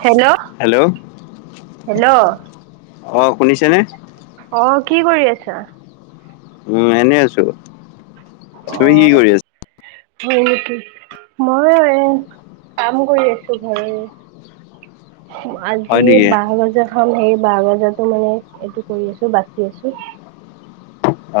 Hello, hello অ', শুনিছেনে অ', কি কৰি আছা উম, এনেই আছোঁ! অ', হয় নেকি মই এ কাম কৰি আছোঁ ঘৰৰে হয় আজি নেকি বাঁহ গজা খাম সেই বাহ গজাতো মানে এইটো কৰি আছোঁ! বাচি আছোঁ!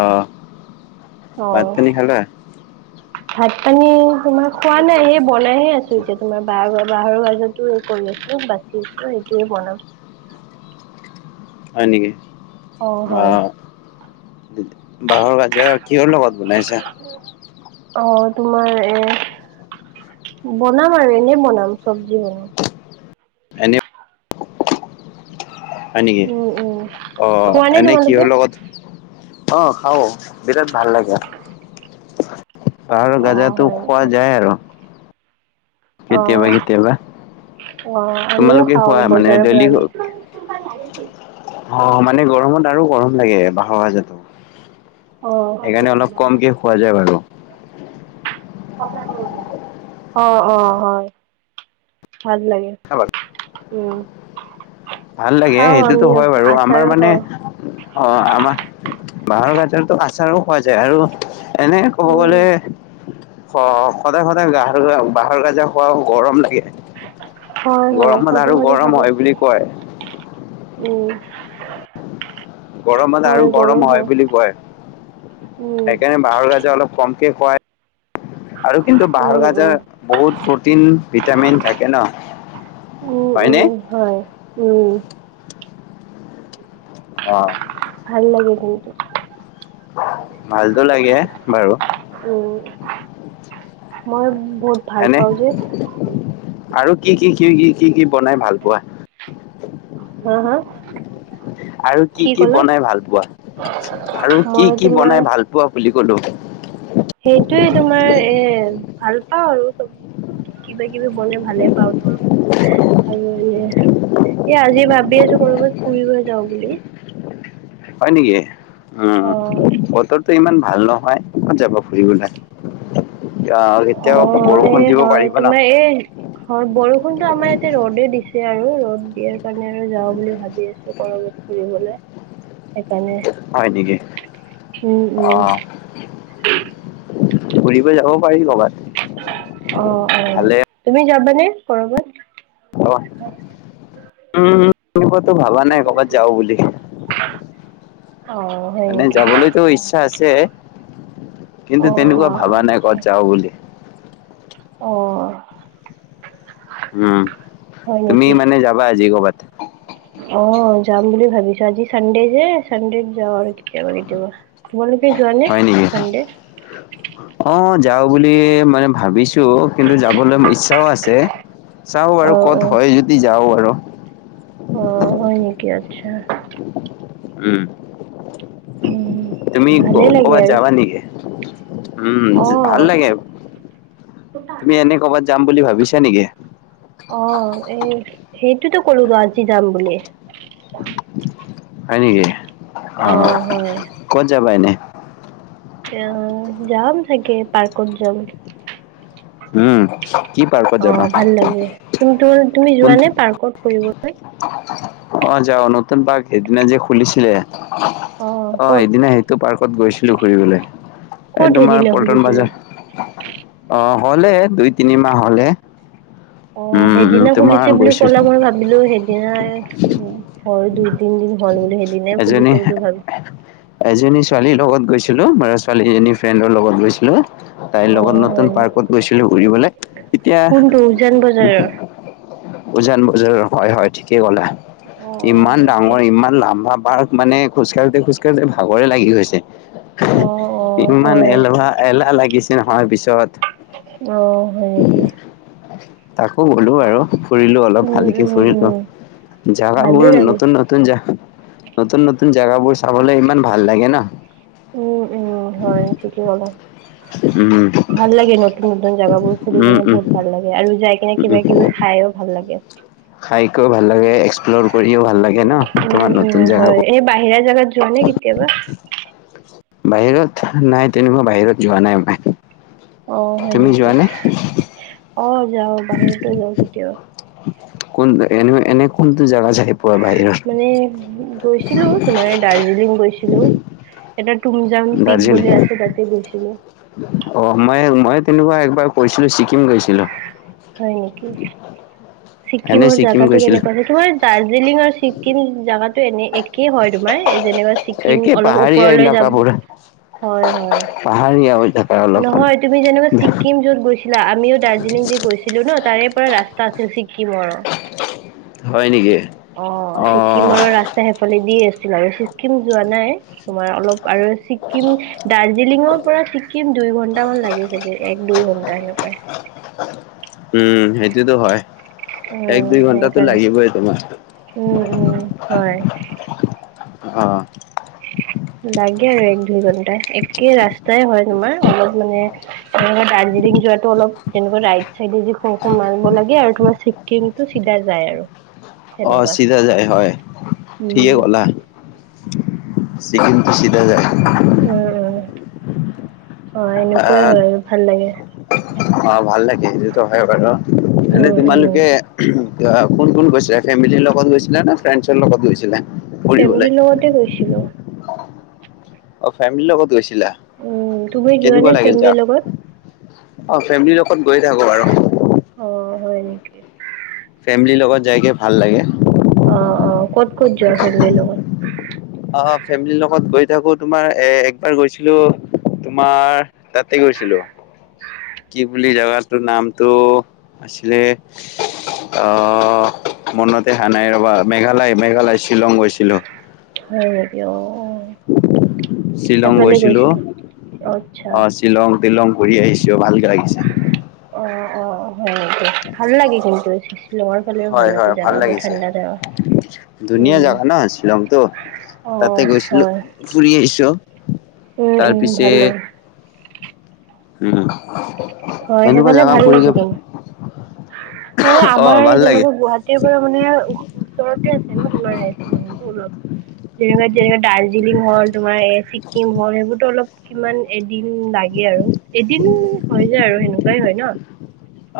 অ' ভাত অ', পানী খালা ভাত পানী তোমাৰ খোৱা নাই! সেই বনাইহে আছোঁ! এতিয়া তোমাৰ বাঁহ গজাতো এই কৰি আছোঁ! বাচি আছোঁ! এইটোয়ে বনাম! হয় নেকি অ' বাঁহৰ গজা কিহৰ লগত বনাইছা অ' তোমাৰ এ বনাম আৰু এনে বনাম! চবজি বনাম! এনে হয় নেকি উম, উম। অ' খোৱা নে এনেই কিহৰ তোমালোকে? লগত অ খাওঁ! বিৰাট ভাল লাগে! বাঁহৰ অ' গজাটো হয় খোৱা নেকি? যায় আৰু কেতিয়াবা, অ' কেতিয়াবা অ আমিও তোমালোকে খাওঁ খোৱা এই মানে বজাৰৰ পৰা ডেইলী আনি অ' মানে গৰমত আৰু গৰম লাগে, বাঁহৰ গজাটো অ সেইকাৰণে অলপ কমকে খোৱা যায় বাৰু অ', অ' হয়! ভাল লাগে! [unintelligible] উম ভাল লাগে! খাওঁ সেইটোতো আমিও হয় বাৰু আমাৰ আচাৰো মানে খাওঁ অ', আমাৰ বাঁহৰ গজাটো আচাৰো খোৱা যায় আৰু এনেই ক'ব উম গ'লে অ সদায় সদায় গাহ বাহৰগজা খোৱা গৰম লাগে হয় হয় গৰমত আৰু সদায় সদায় গৰম ভাবো হয় বুলি কয় উম গৰম হলে আৰু গৰম হয় বুলি কয় উম সেইকাৰণে বাহৰ গাজে অলপ কমকে খুৱাই আৰু কিন্তু বাঁহৰ উম উম গাজৰ বহুত প্ৰটিন ভিটামিন থাকে ন উম হয়নে উম হয় উম অ ভাল লাগে কিন্তু ভালতো লাগে বাৰু উম মই বহুত ভাল এনে পাওঁ যে আৰু কি কি কি কি কি কি বনাই ভাল পোৱা হা হা আৰু কি কি বনাই ভাল পোৱা আৰু মই কি কি তোমাৰ বনাই ভাল পোৱা বুলি কলো সেইটোৱে তোমাৰ এ ভাল পাওঁ আৰু চব কিবা কিবি বনাই ভালে পাওঁ আৰু আৰু এনে এ আজি ভাবি আছো কৰবাত ফুৰিব যাওঁ বুলি হয় নেকি উম অ বতৰতো বতৰতো ইমান ভাল নহয় কত যাবা ফুৰিবলে আহ অ কেতিয়াও বৰষুণ এই দিব হয় পাৰিব ন? তোমাৰ এই হয় বৰষুণটো আমাৰ ইয়াতে ৰ'দে দিছে আৰু ৰ'দ দিয়াৰ কাৰণে আৰু যাও বুলি ভাবি আছো কৰবাত ফুৰিবলে সেইকাৰণে হয় নেকি? উম উম অ', ফুৰিব যাব পাৰি কৰবাত অ অ ভালে তুমি যাবানে কৰ'বাত অ উম এনেকুৱাতো ভাবা নাই কৰ'বাত যাও বুলি অ হয় মানে নেকি যাবলৈতো ইচ্ছা আছে কিন্তু অ অ তেনেকুৱা ভাবা নাই ক'ত আচ্ছা যাওঁ বুলি অ উম হয় তুমি নেকি মানে যাবা আজি ক'ৰবাত অ যাম বুলি ভাবিছো আজি চানডে যে চানডে যাওঁ আৰু কেতিয়াবা কেতিয়াবা যোৱা নে হয় নেকি চানডে? অ যাও বুলি মানে ভাবিছো কিন্তু যাবলে ইচ্ছাও আছে চাওঁ বাৰু অ ক'ত অ হয় যদি যাওঁ বাৰু অ হয় নেকি আচ্ছা উম উম তুমি ভালেই লাগে কৰবাত আৰু যাবা নেকি উম অ ভাল লাগে তুমি এনে কৰ'বাত যাম বুলি ভাবিছা নেকি অ এ সেইটোতো কলো তো আজি যাম বুলি হয় নেকি অ ক'ত যাবা এনে অ যাম চাগে পাৰ্কত যাম উম কি পাৰ্কত যাবা তুম তো তুমি কোন যোৱা নে পাৰ্কত ফুৰিব অ যাওঁ নতুন পাৰ্ক সেইদিনা যে খুলিছিলে অ সেইদিনা সেইটো পাৰ্কত গৈছিলো ফুৰিবলে এই ক'ত তোমাৰ সেইদিনা পল্টন খুলিছিলে? বজাৰ অ হ'লে দুই তিনি মাহ হলে অ উম, উম, সেইদিনা তোমাৰ খুলিছে বুলি গৈছিল কলে মই ভাব ভাবিলো সেইদিনাই হয় দুই তিন দিন হল বুলি সেইদিনাই খুলিছে এজনী বুলি ভাবিছো এজনী ছোৱালীৰ লগত গৈছিলো মৰা ছোৱালী এজনী ফ্ৰেণ্ডৰ লগত গৈছিলো তাইৰ অ লগত নতুন হয় ন পাৰ্কত গৈছিলো ঘূৰিবলে এতিয়া কোনটো উজান বজাৰৰ উজান বজাৰৰ হয় হয় ঠিকে ক'লে অ হয় ইমান নেকি ডাঙৰ ইমান ডাঙৰ আমাৰ পাৰ্ক মানে খোজ কঢ়তে খোজ কাঢ়োতে ভাগৰে লাগি অ অ গৈছে ইমান হয় এলহা এলাহ লাগিছে নহয় পিছত অ হয় নেকি তাকো গ'লো আৰু ফুৰিলো অলপ উম ভালকে উম উম ফুৰিলো ভালেই জেগাবোৰ নতুন লাগে নতুন নতুন জাগা নতুন নতুন জেগাবোৰ চাবলে ইমান ভাল লাগে ন উম উম হয় ঠিকেই ব'লা উম ভাল লাগে নতুন নতন জাগাবোৰ ফুৰি উম কিনে উম বহুত ভাল লাগে আৰু যাই কিনে কিবা কিবি খাইও ভাল লাগে খাইকও ভাল লাগে এক্সপ্ল'ৰ কৰিও ভাল লাগে ন উম তোমাৰ উম নতুন জেগা হয় এই বাহিৰা জাগাত যুৱ নে কেতিয়াবা বাহিৰত নাই তেনেকুৱা বাহিৰত যোৱা নাই মই অ হয় তুমি নেকি যোৱা নে অ যাও বাহিৰতো যাওঁ কেতিয়াওা কোন এনে এনে কোনটো জাগগা চাই পোৱা বাহিৰৰ মানে গৈছিলো তোমাৰ দাৰ্জিলিং গৈছিলো এটা ুমজাউন পিক দাৰ্জিলিং বুলি আছেো তাতে গৈছিলো অ মই মই তেনেকুৱা একবাৰ কৈছিলো ছিকিম গৈছিলো হয় নেকি এনে ছিক্িমৰ ছিকিম জাগাতটো গৈছিলোঁ, কেনেকুৱা আছে তোমাৰ দাৰ্জিলিং আৰু ছিক্িম জাগাতো এনে কি হয় তোমাৰ যেনেকুৱা ছিক্িম একে অলপ পাহাৰীয়া ওপৰলৈ যাম এলেকাবোৰ হয় হয় পাহাৰীয়া এলেকা অলপ। নহয় তুমি যেনেকুৱা ছিক্কিম যত গৈছ ছিলা আমিও দাৰ্জিলিং যে গৈছিলো ন তাৰে পৰা ৰাস্তা আছিল ছিক্কিমৰ হয় নেকি? অ অ', ছিকিমৰ ৰাস্ত সেফালে দি আছিল আৰু ছিক্কিম যোৱা নাই তোমাৰ অলপ আৰু ছিক্িম দাৰ্জিলিঙৰ পৰা ছিক্কিম দুই ঘন্টামান লাগি চাগে এক দুই ঘন্টা সেনেকুৱাই উম সেইটোতো হয় এক অ', দুই ঘণ্টাাতো সেইকাৰণে লাগিবই তোমাৰ উম উম হয় অ লাগে আৰু এক দুই ঘণ্টা একে ৰাস্তাই হয় তোমাৰ অলপ মানে তে দাৰ্জিলিং যোৱাটো অলপ তেনেকুৱা ৰাইট চাইডে যি খু খো মাৰ লাগে আৰু তোমাৰ কিন্তু চিধা যায় আৰু অ সেনেকুৱা চিধা যায় হয় ঠিকে উম, গ'লা চিকিকিমটো সিধ যায় উম উম অ এনেকুৱাই আহ, হয় আৰু ভাল লাগে অ ভাল লাগে সেইটোতো হয় বাৰু এনে উম, উম। তোমালোকে কোন কোন গৈছিলে ফেমিলিৰ লগত গৈছিলে নে ফ্ৰেণ্ডছৰ লগত গৈছিলে ফেমিলিৰ লগতে গৈছিলো অ ফেমিলিৰ লগত গৈছিলা উম, তুমি যোৱা নে কেনেকুৱা লাগিল ফেমিলিৰ যা লগত? অ ফেমিলিৰ লগত গৈে থাকো বাৰু অ হয় নেকি ফেমিলিৰ লগত যাইকে ভাল লাগে অ অ ক'ত ক'ত যোৱা ফেমিলিৰ লগত অ ফেমিলিৰ লগত গৈ থাকো তোমাৰ এ একবাৰ গৈছিলো তোমাৰ তাতে গৈছিলো কি বুলি জেগাটো নামটো আছিলে [unintelligible] আহ মনতে অহা নাই ৰবা মেঘালয়-মেঘালয়, শ্বিলং গৈছিলোঁ। [unintelligible] হয় নেকি অ-অ [unintelligible] শ্বিলং সেইফালে গৈছিলো [inaudible] আচ্ছা। শ্বিলং-তিলং ঘূৰি আহিছোঁ ভালকৈ লাগিছে। [unintelligible] অ-অ, হয় নেকি? ভাল লাগে কিন্তু শিলঙৰ [unintelligible] হলেও ভাল হয় আছে হয় জেগাবোৰ লাগিছে ঠাণ্ডা জেগা। ধুনীয়া উম! জাগা ন শ্বিলংটো [unintelligible] তাতে অঁ! গৈছিলো হয়। [inaudible] ফুৰি আহিছোঁ। উম, উম, তাৰপিছে ভাল লাগে। [unintelligible] উম [unintelligible] হয় সেইফালে জাগা ভাল লাগিব। ফুৰিকে সেই অ আমাৰ ভাল লাগে যেনেকৈ [unintelligible] গুৱাহাটীৰ পৰা মানে ওচৰতে আছে ন তোমাৰ ৰাই [unintelligible] চমো অলপ। যেনেকা-যেনেকা দাৰ্জিলিং হল, তোমাৰ ছিকিম হল, সেইবোৰতো অলপ [unintelligible] কিমান এদিন লাগে আৰু এদিন হয় যায় আৰু সেনেকুৱাই হয় ন। [unintelligible]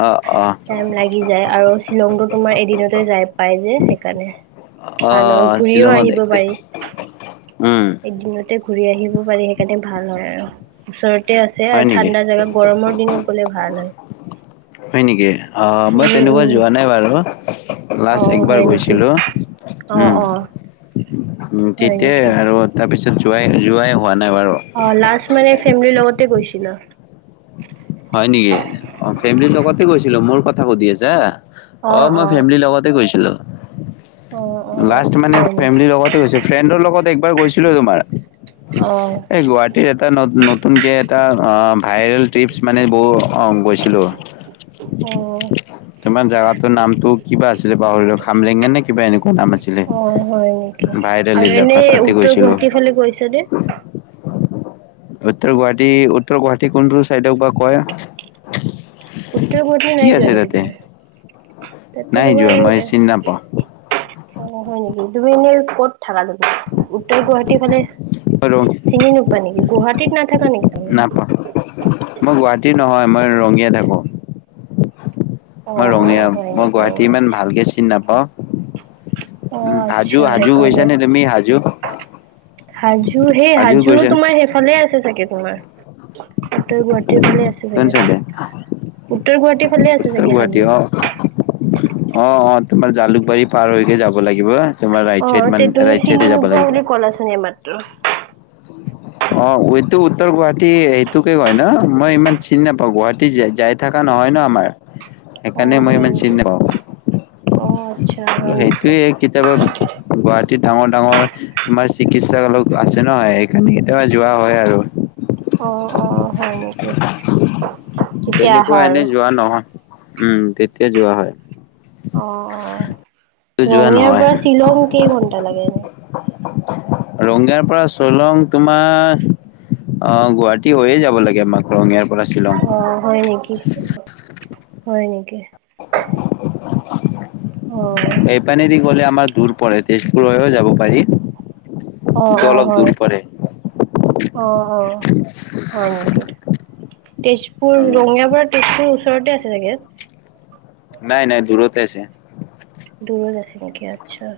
অঁ-অঁ! [unintelligible] যাই আৰু শ্বিলংতো তোমাৰ এদিনতে যাই পাই যে সেইকাৰণে। [unintelligible] অ ভাল আৰু ঘূৰিও শ্বিলঙত আহিব একে পাৰি উম এদিনত। [unintelligible] [unintelligible] ঘূৰি আহিব পাৰি সেইকাৰণে ভাল হয় আৰু ওচৰতে আছে হয় আৰু নেকি ঠাণ্ডা জেগা। গৰমৰ দিনত গ'লে ভাল হয়। [unintelligible] হয় নেকি? অঁ! মই উম তেনেকুৱা উম যোৱা নাই বাৰু। [unintelligible] লাষ্ট অ একবাৰ হয় নেকি গৈছিলোঁ। অ উম! অ হয় তেতিয়াই নেকি আৰু [unintelligible] তাৰপিছত যোৱাই-যোৱাই হোৱা নাই বাৰু। [unintelligible] অঁ লাষ্ট মানে ফেমিলিৰ লগতে গৈছিলা? [unintelligible] হয় নেকি? অ ফেমিলিৰ লগতে গৈছিলোঁ। মোৰ কথা সুধি আছা। [unintelligible] অ, মই ফেমিলিৰ লগতে গৈছিলোঁ। [unintelligible] অ অ লাষ্ট মানে হয় নি ফেমিলিৰ লগতে গৈছোঁ। ফ্ৰেডৰ লগত একবাৰ গৈছিলো তোমাৰ। [unintelligible] অ এই গুৱাহাটীৰ এটা নতুনকে এটা ভাইৰেল ট্ৰিপচ [unintelligible] মানে বহু অঁ গৈছিলোঁ [unintelligible] অঁ! [unintelligible] তোমাৰ জেগাটোৰ নামটো কিবা আছিলে পাহৰিলোঁ খামৰেং নে [unintelligible] কিবা এনেকুৱা নাম আছিলে। অ', হয় ভাইৰেল লিলক তাতে গৈছিলোঁ। কি [unintelligible] বুলি কৈছা যে [unintelligible] উত্তৰ গুৱাহাটী, উত্তৰ গুৱাহাটী কোনটো চাইডক বা কয়? [unintelligible] উত্তৰ গুৱাহাটী কি নাই যোৱা আছে নেকি তাতে তুমি? [inaudible] তাতে নাই তোমাৰ যোৱা [unintelligible] মই চিনি নাপাওঁ অ-অ! হয় নেকি? তুমি এনেই ক'ত থাকা তুমি? উত্তৰ গুৱাহাটী ফালে [unintelligible] আৰু [unintelligible] চিনি নোপোৱা নেকি? গুৱাহাটী [unintelligible] তিত নাথাকা নি? [unintelligible] নাপাওঁ। [inaudible] মই গুৱাহাটীৰ নহয় মই ৰঙিয়াত থাকোঁ। [unintelligible] মই অ', ৰঙীয়া অ', হয় মই নেকি? গুৱাহাটী অ', ইমান আচ্ছা, ভালকে চিনি নাপাওঁ। [unintelligible] উম! অ', আচ্ছা হাজো-হাজো গৈছা সেইকাৰণে। নে তুমি হাজো? [unintelligible] হাজো সেই হাজো গৈছা নে তোমাৰ সেইফালে আছে চাগে তোমাৰ উত্তৰ গুৱাহাটী [unintelligible] গুৱাহাটীৰ ফালে আছে কোন চাগে। চাইডে উত্তৰ গুৱাহাটীৰ ফালে আছে চাগে হাজো। [unintelligible] অ-অ, তোমাৰ জালুকবাৰী পাৰ হৈকে যাব লাগিব। [unintelligible] চাইড অঁ! মান তে তুমি ৰাইট চাইডে চিনি যাব নোপোৱা লাগিব বুলি ক'লা চোন এইমাত্ৰ? [unintelligible] অঁ! এইটো উত্তৰ গুৱাহাটী সেইটোকে কয় ন? মই ইমান চিনি নাপাওঁ গুৱাহাটী যে। যাই [unintelligible] থকা নহয় ন আমাৰ, সেইকাৰণে অ', মই হয় ইমান চিনি নেকি? নেপাওঁ। অ আচ্ছা। হয় নেকি সেইটোৱে কেতিয়াবা গুৱাহাটীত ডাঙৰ ডাঙৰ তোমাৰ চিকিৎসালয় আছে ন সেইখিনি, কেতিয়াবা যোৱা হয় আৰু। অ। অ হয় নেকি [unintelligible] তেতিয়া আহা তেনেকুৱা আৰু এনে যোৱা নহয়, উম তেতিয়া যোৱা হয়। অ অ যোৱা ৰঙিয়াৰ নহয় পৰা শ্বিলং কেইঘন্টা লাগে এনে? ৰঙিয়াৰ পৰা চলং তোমাৰ অ গুৱাহাটী হৈয়ে যাব লাগে আমাক ৰঙীয়াৰ পৰা শ্বিলং। অ হয় নেকি? হয় নেকি? [inaudible] অ। এইপানেদি গ'লে আমাৰ দূৰ পৰে তেজপুৰ হৈও যাব পাৰি। অ টো অ অলপ হয় দূৰ পৰে [unintelligible] অকে। তেজপুৰ অ' ৰঙিয়া পৰা তেজপুৰ ওচৰতে আছে চাগে? নাই নাই দূৰতে আছে। দূৰত আছে নেকি? আচ্ছা।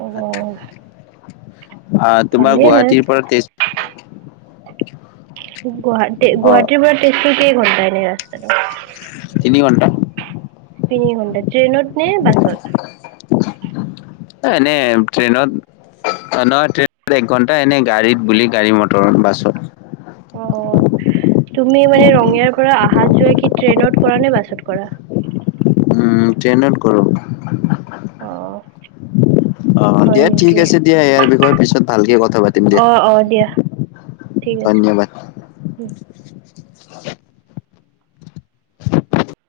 অ অঁ তোমাৰ ভালেই হয় গুৱাহাটীৰ পৰা তেজ [inaudible] গুৱাহাটী অ গুৱাহাটীৰ পৰা তেজপুৰ কেই ঘণ্টা এনেই ৰাস্তাটো? তিনি ঘণ্টা। তিনি ঘণ্টা ট্ৰেইনত নে বাছত? এ এনে ট্ৰেইনত অ নহয় ট্ৰেইনত একঘন্টা, এনেই গাড়ীত বুলি গাড়ী মটৰত বাছত। অ তুমি মানে ৰঙিয়াৰ পৰা আহা যোৱা কি ট্ৰেইনত কৰা নে বাছত কৰা? উম ট্ৰেইনত কৰোঁ। অ। অঁ হয় দিয়া ঠিক নেকি? আছে দিয়া, ইয়াৰ বিষয়ে পিছত ভালকে কথা পাতিম দিয়া। অ', অ', দিয়া ঠিক আছে। ধন্যবাদ। উম।